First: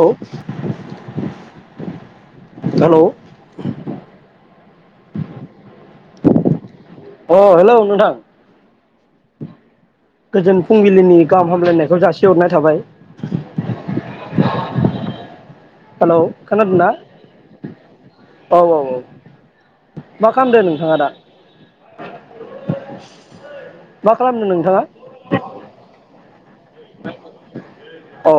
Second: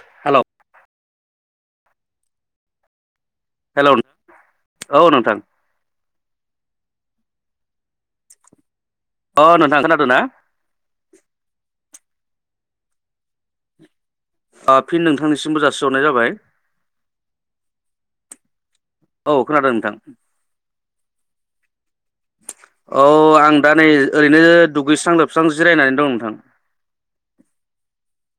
औ। Hello hello hello औ नोंथां। अ हेलौ नोंथां। अ नोंथां खोनादों ना गोजोन फुंबिलिनि गाहाम हामलायनायखौ जासि सि हरनाय थाबाय। ओ फिन नोंथांनिसि हेलौ खोनादोंना? औ औ औ औ खोनादों नोंथां मा खालामदो नोंथाङा दा? औ आं दा नै मा ओरैनो खालामदों नोंथाङा दुगैस्रां लोबस्रां जिरायनानै दं नोंथां। औ।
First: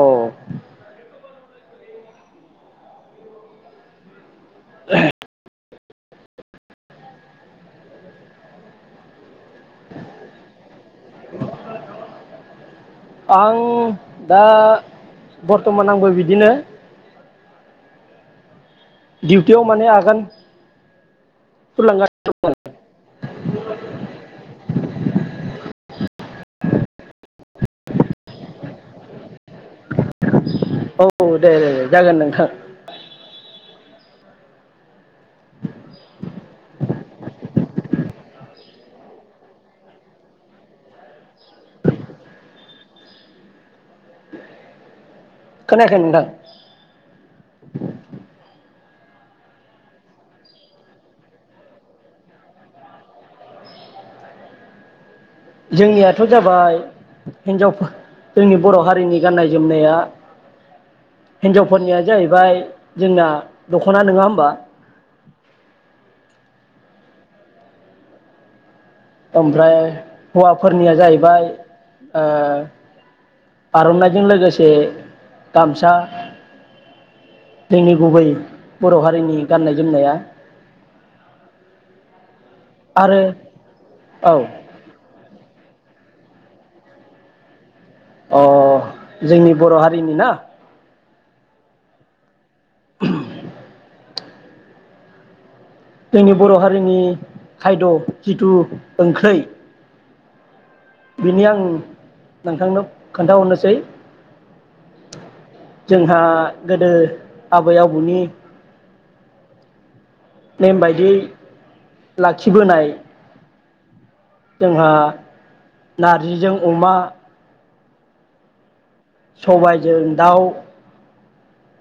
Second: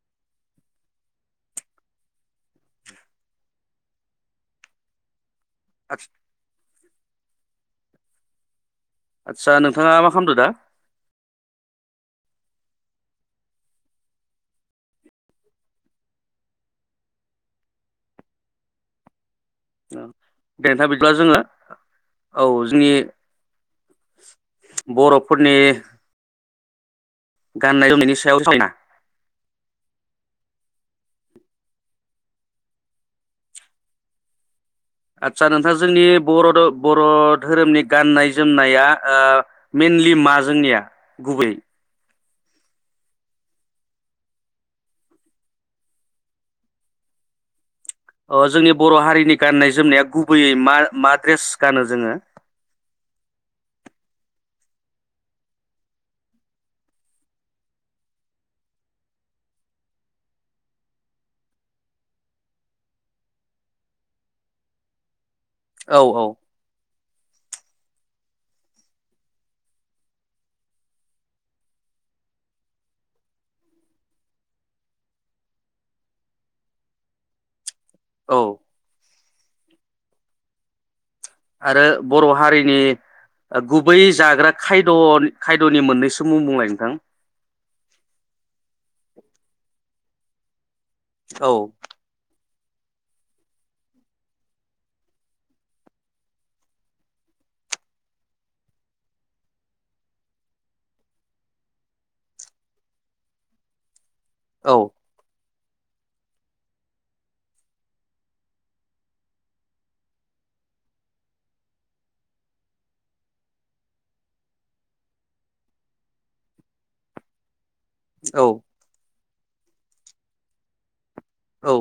[inaudible] आथ आदसा नोंथाङा मा खालामदों दा? आं दा बर्थमान आंबो बिदिनो दिडिउटियाव माने आगान दे नोंथां बिदिब्ला जोङो औ सुरलांगासिनो जोंनि [unintelligible] बर'फोरनि गाननाय जोमनायनि सायाव सायना औ दे दे जागोन नोंथां। आदसा नोंथां जोंनि बर' बर' धोरोमनि गाननाय जोमनाया ओ मेइनलि मा जोंनिया गुबैयै? खोनायाखै नोंथां। अ जोंनि बर' हारिनि गाननाय जोमनाया गुबैयै मा मा ड्रेस गानो जोङो? जोंनियाथ' जाबाय हिनजाव जोंनि बर' हारिनि गाननाय जोमनाया हिनजावफोरनिया जाहैबाय जोंना दख'ना नङा होमबा। औ औ। ओमफ्राय हौवाफोरनिया जाहैबाय ओ आर'नाइजों लोगोसे गामसा। जोंनि गुबै औ बर' हारिनि गाननाय जोमनाया। आरो बर' हारि नि आरो गुबै औ जाग्रा खायद' खायद द'नि मोननैसो मुं बुंलाय नोंथां। अ जोंनि बर' हारि नि ना? औ। [unintelligible] जोंनि बर' हारिनि खायद' जिथु ओंख्रै बेनि आं नोंथांनो खोन्थाहरनोसै। औ। जोंहा गोदो आबै आबौनि नेम बायदियै लाखिबोनाय। जोंहा नारजिजों अमा औ। सबायजों दाउ। औ।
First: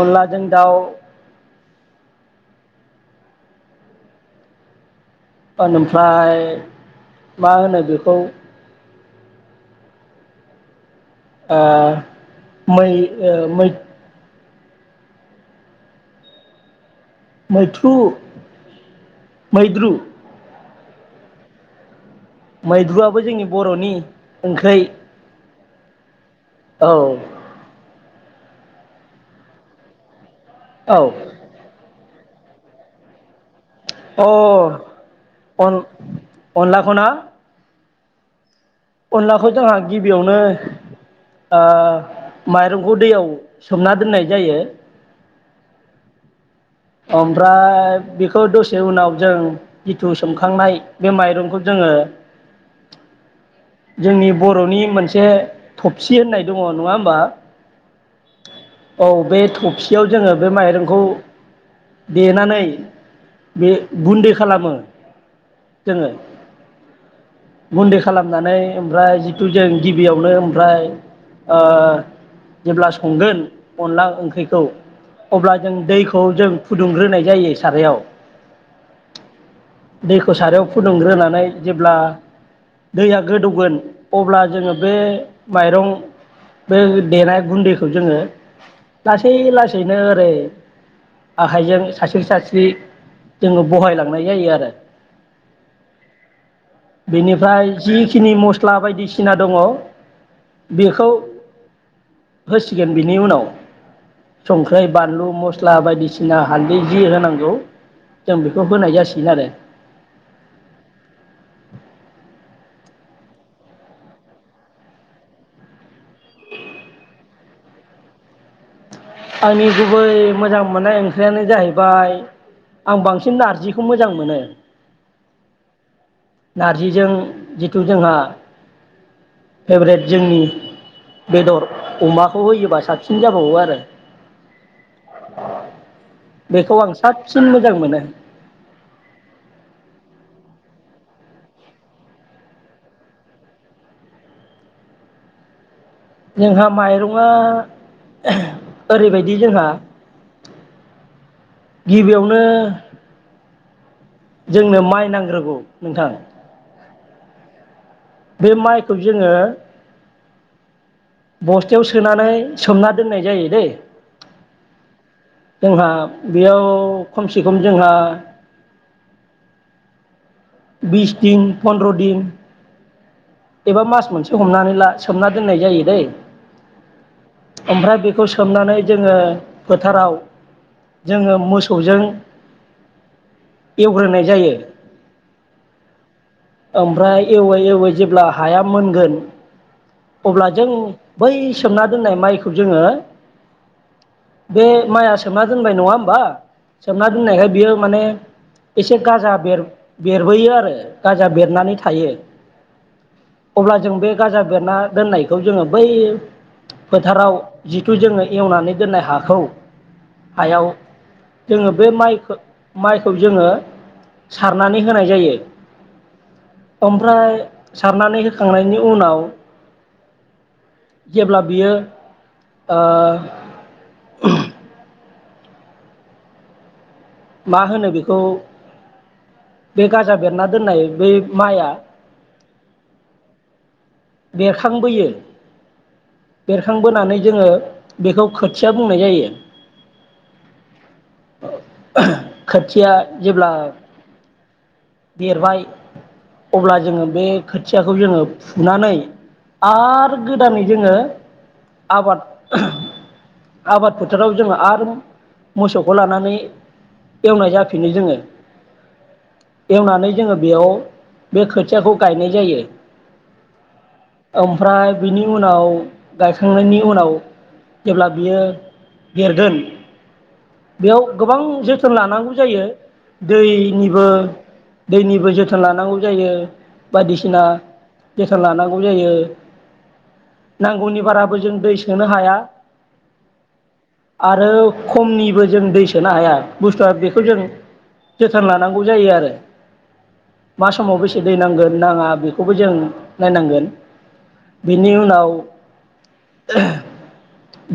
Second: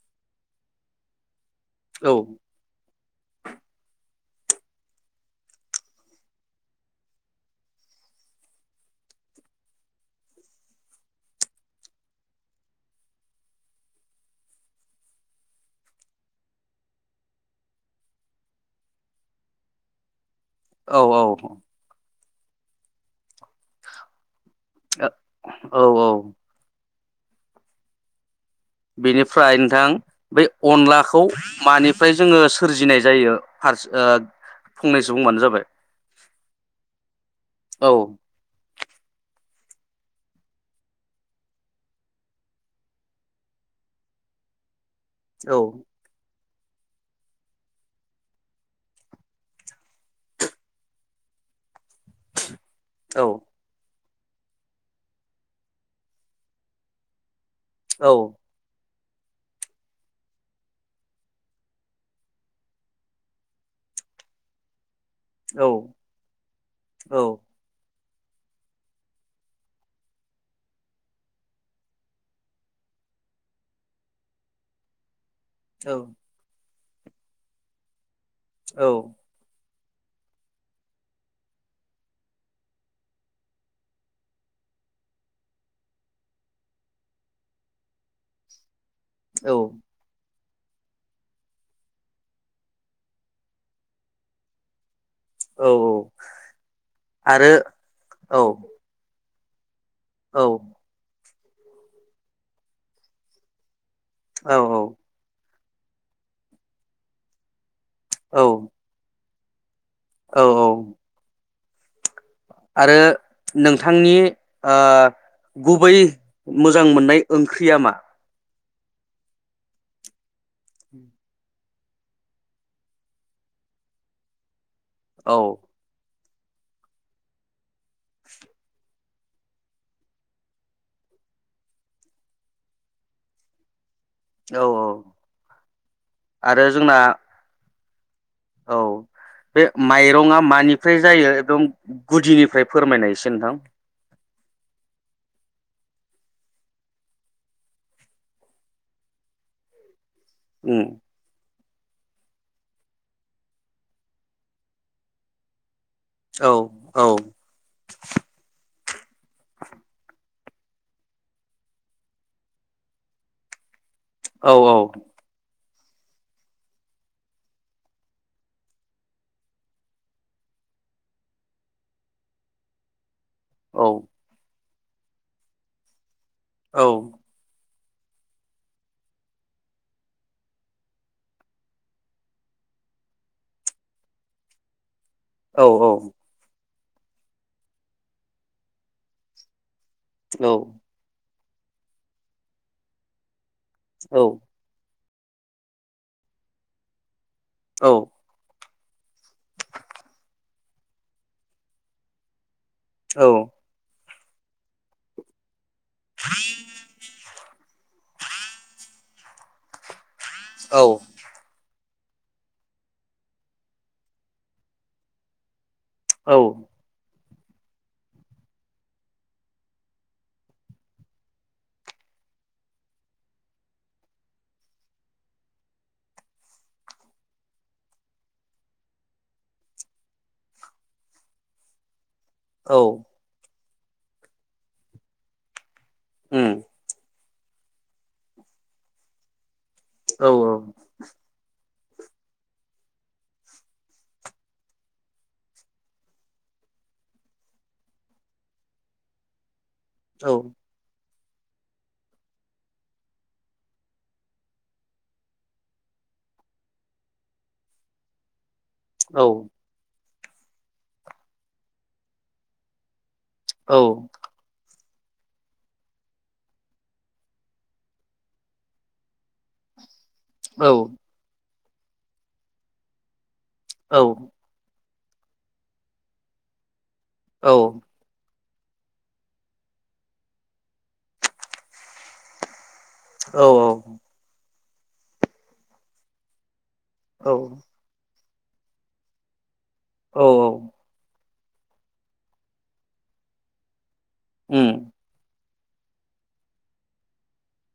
अनलाजों दाउ। औ ओमफ्राय मा होनो बेखौ ओ मै मै मैथ्रु मैद्रु औ औ। मैद्रुआबो जोंनि बर'नि ओंख्रै औ औ औ औ बेनिफ्राय नोंथां बे औ अनलाखौ मानि ओमफ्राय जोङो सोरजिनाय जायो। फारस ओ अ फंनैसो बुंबानो जाबाय। अन अनलाखौना औ अनलाखौ जोंहा गिबियावनो माइरंखौ दैयाव सोमना दोननाय जायो औ ओमफ्राय बेखौ दसे उनाव जों जिथु सोमखांनाय बे माइरंखौ जोङो औ जोंनि बर'नि मोनसे थबसि होननाय दङ नङा होमबा औ औ बे थफसियाव जोङो बे माइरंखौ देनानै बे गुन्दै खालामो औ जोङो औ गुन्दै खालामनानै ओमफ्राय जिथु जों गिबियावनो ओमफ्राय जेब्ला संगोन अनदला ओंख्रिखौ अब्ला जों दैखौ जों फुदुंग्रोनाय जायो सारायाव औ दैखौ सारायाव फुदुंग्रोनानै जेब्ला दैया गोदौगोन अब्ला जोङो बे माइरं बे देनाय गुन्दैखौ जोङो लासै औ लासैनो ओरै आखाइजों सास्रि-सास्रि जोङो बहायलांनाय जायो आरो औ आरो बेनिफ्राय जिखिनि औ मस्ला बायदिसि ना दङ औ बेखौ होसिगोन बिनि उनाव औ संख्रै बानलु मस्ला ला बायदिसिना [unintelligible] हालदै जि होनांगौ जों औ बेखौ होनाय जासिगोन आरो औ औ [inaudible] आरो नोंथांनि गुबै मोजां मोननाय ओंख्रिया मा आंनि गुबै मोजां मोननाय ओंख्रियानो जाहैबाय आं बांसिन नारजिखौ मोजां मोनो औ नारजिजों जिथु जोंहा फेभरेट जोंनि बेदर अमाखौ होयोबा साबसिन जाबावो आरो औ औ [inaudible] आरो बेखौ आं जोंना साबसिन मोजां मोनो [inaudible] औ बे माइरंआ मानिफ्राय जायो एकदम गुदिनिफ्राय फोरमायनाय एसे नोंथां जोंहा माइरंआ ओरैबायदि जोंहा उम गिबियावनो जोंनो माइ नांग्रोगौ नोंथां औ औ बे माइखौ जोङो बस्थायाव सोनानै सोमना दोननाय जायो दै औ औ जोंहा बेयाव खमसे खम जोंहा बिस दिन फनद्र दिन एबा औ मास मोनसे हमनानै ला सोमना दोननाय जायो दै औ ओमफ्राय बेखौ सोमनानै जोङो फोथाराव जोङो मोसौजों एवग्रोनाय जायो औ औ ओमफ्राय एवै एवै जेब्ला हाया मोनगोन अब्ला औ जों बै सोमना दोननाय माइखौ जोङो औ बे माइआ सोमना दोनबाय नङा होमबा सोमना बुंनायखाय बियो माने एसे गाजा बेर बेरबोयो आरो गाजा बेरनानै थायो अब्ला जों बे गाजा बेरना दोननायखौ जोङो बै फोथाराव जिथु जोङो एवनानै दोननाय हाखौ हायाव औ जोङो बे माइखो माइखौ जोङो सार नानै होनाय जायो। औ ओमफ्राय सारनानै होखांनायनि उनाव जेब्ला बियो ओ मा होनो बेखौ बे गाजा बेरना दोननाय बेै माइआ औ बेरखांबोयो। उम बेरखांबोनानै जोङो बेखौ खोथिया बुंनाय जायो। औ औ। खोथिया जेब्ला देरबाय अब्ला जोङो बे खोथियाखौ जोङो फुनानै [inaudible] आरो औ गोदानै जोङो आबाद आबाद फोथाराव जोङो आरो मोसौखौ लानानै एवनाय जाफिनो जोङो। एवनानै जोङो बेयाव बे खोथियाखौ गायनाय जायो। [inaudible] औ बिनि उनाव गायखांनायनि उनाव जेब्ला बियो देरगोन औ बेयाव गोबां जोथ थोन लानांगौ जायो। दैनिबो दैनिबो जोथोन लानांगौ जायो। बायदिसिना टेस थोन लानां गौ जायो नांगौनि बाराबो जों दै सोनो हाया। औ औ आरो खमनिबो जों दै सोनो हाया। बुस्थुआ बेखौ औ जों जोथोन लानांगौ जायो आरो औ औ मा समाव बेस दै नांगोन नाङा बेखौबो जों नायनांगोन। बेनि उम उनाव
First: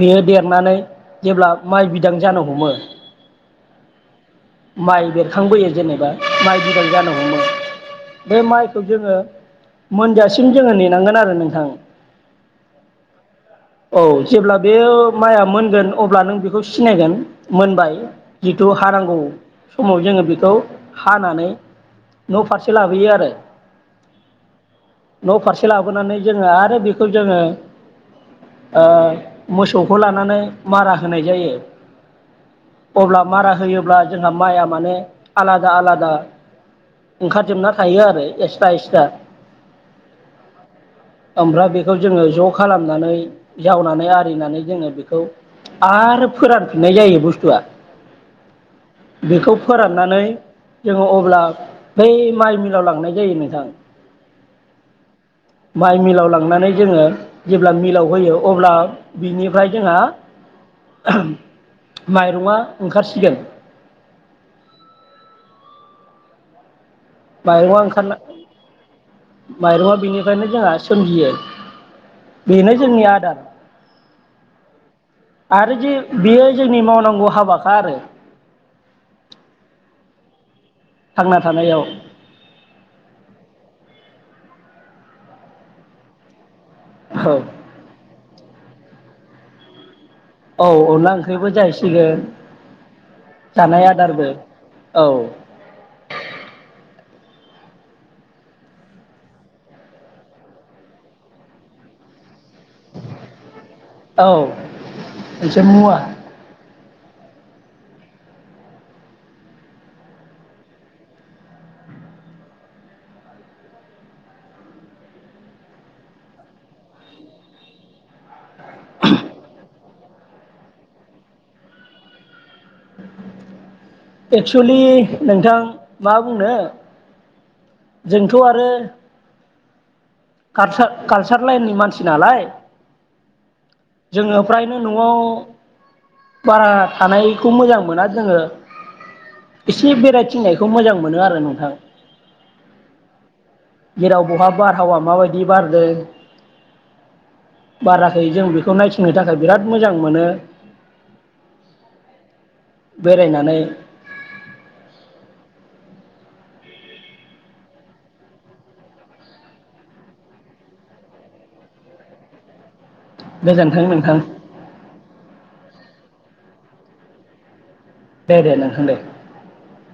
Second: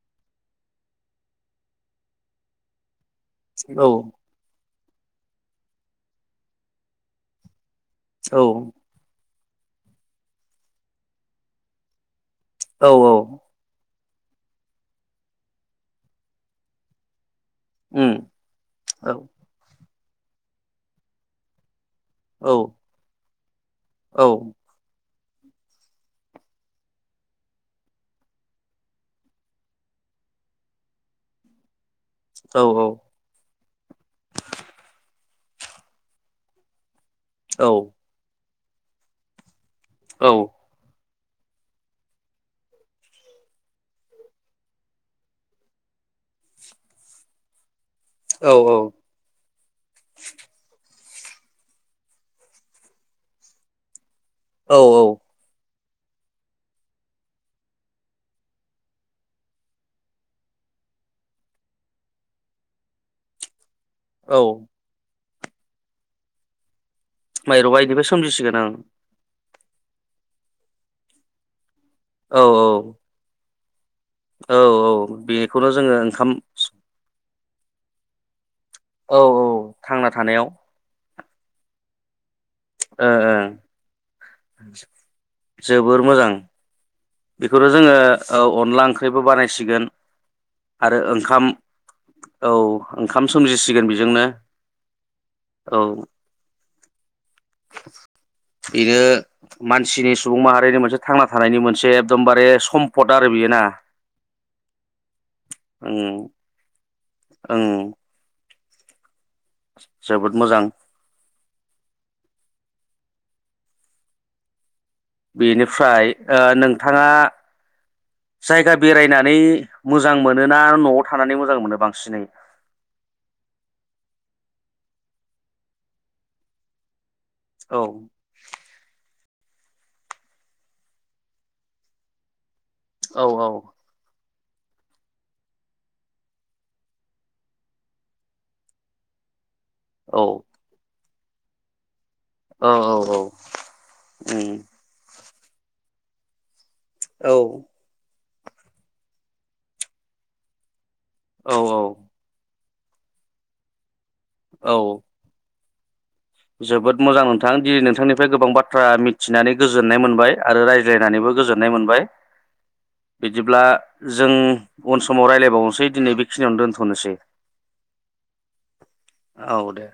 बेयो देरनानै जेब्ला माइ बिदां जानो हमो। औ माइ बेरखांबोयो जेनेबा माइ बिलाइ जानो हमो। बे औ माइखौ जोङो मोनजासिम जोङो नेनांगोन आरो नोंथां। औ औ। औ जेब्ला बे माइया मोनगोन अब्ला नों बेखौ सिनायगोन। मोनबाय उम जिथु औ हानांगौ समाव जोङो बेखौ हानानै न' औ फारसे लाबोयो आरो। औ न' फारसे लाबोनानै जोङो आरो बेखौ जोङो ओ मोसौखौ लानानै मारा होनाय जायो। औ अब्ला मारा होयोब्ला जोंहा माइआ माने आलादा आलादा ओंखारजोबना थायो औ आरो एसे फाइ स्टार औ ओमफ्राय बेखौ जोङो ज' खालामनानै जावनानै आरिनानै जोङो बेखौ आरो फोरानफिननाय जायो बुस्थुआ। औ बेखौ फोरान्नानै जोङो अब्ला बै माइ मिलाव लांनाय जायो नोंथां। औ औ। माइ मिलाव लांनानै जोङो जेब्ला मिलाव होयो अब्ला बिनिफ्राय जोंहा माइरंआ ओंखारसिगोन। औ माइरंआ इदिबा सोमजिसिगोन ओं माइरंआ बिनिफ्रायनो जोंहा सोमजियो ओं औ बेनो जोंनि आदार औ औ बेखौनो आरो जे जोङो ओंखाम बेयो जोंनि मावनांगौ हाब बाखा आरो औ औ थांना थानायाव थांना थानायाव ओ ओ जोबोर मोजां। औ बेखौथ' जोङो औ अनला ओंख्रिबो बानायसिगोन औ आरो अनला ओंखाम ओंख्रिबो जाहैसिगोन औ ओंखाम जानाय सोमजिसिगोन बेजोंनो आदारबो औ इयो मानसिनि सुबुं माहारिनि मोनसे थांना थानायनि मोनसे एकदमबारे सम्पद आरो बियो ना औ मोनसे मुवा ओं ओं जोबोद मोजां बेनिफ्राय ओ नोंथाङा जायगा बेरायनानै मोजां मोनो ना न'आव थानानै मोजां मोनो बांसिनै? एक्सुलि नोंथां मा बुंनो औ जोंथ' आरो कारसार कालसार लाइननि मानसि नालाय औ औ। जोङो फ्रायनो न'आव बारा थानायखौ मोजां मोना जोङो इसे औ बेरायथिंनायखौ मोजां मोनो आ नोंथां औ औ औ जेराव बहा ओं। बारहावा माबायदि बारदों औ। [unintelligible] जों बेखौ नायथिंनो थाखाय बिराद मोजां मोनो औ औ। बेरायनानै औ। जोबोद मोजां नोंथां दिनै नोंथांनिफ्राय गोबां बाथ्रा मिथिनानै गोजोननाय मोनबाय आरो रायज्लायनानैबो गोजोननाय मोनबाय। बिदिब्ला गोजोनथों नोंथां जों उन समाव रायलायबावनोसै। दिनै बेखिनियावनो दोनथ'नोसै। दे दे नोंथां दे। औ दे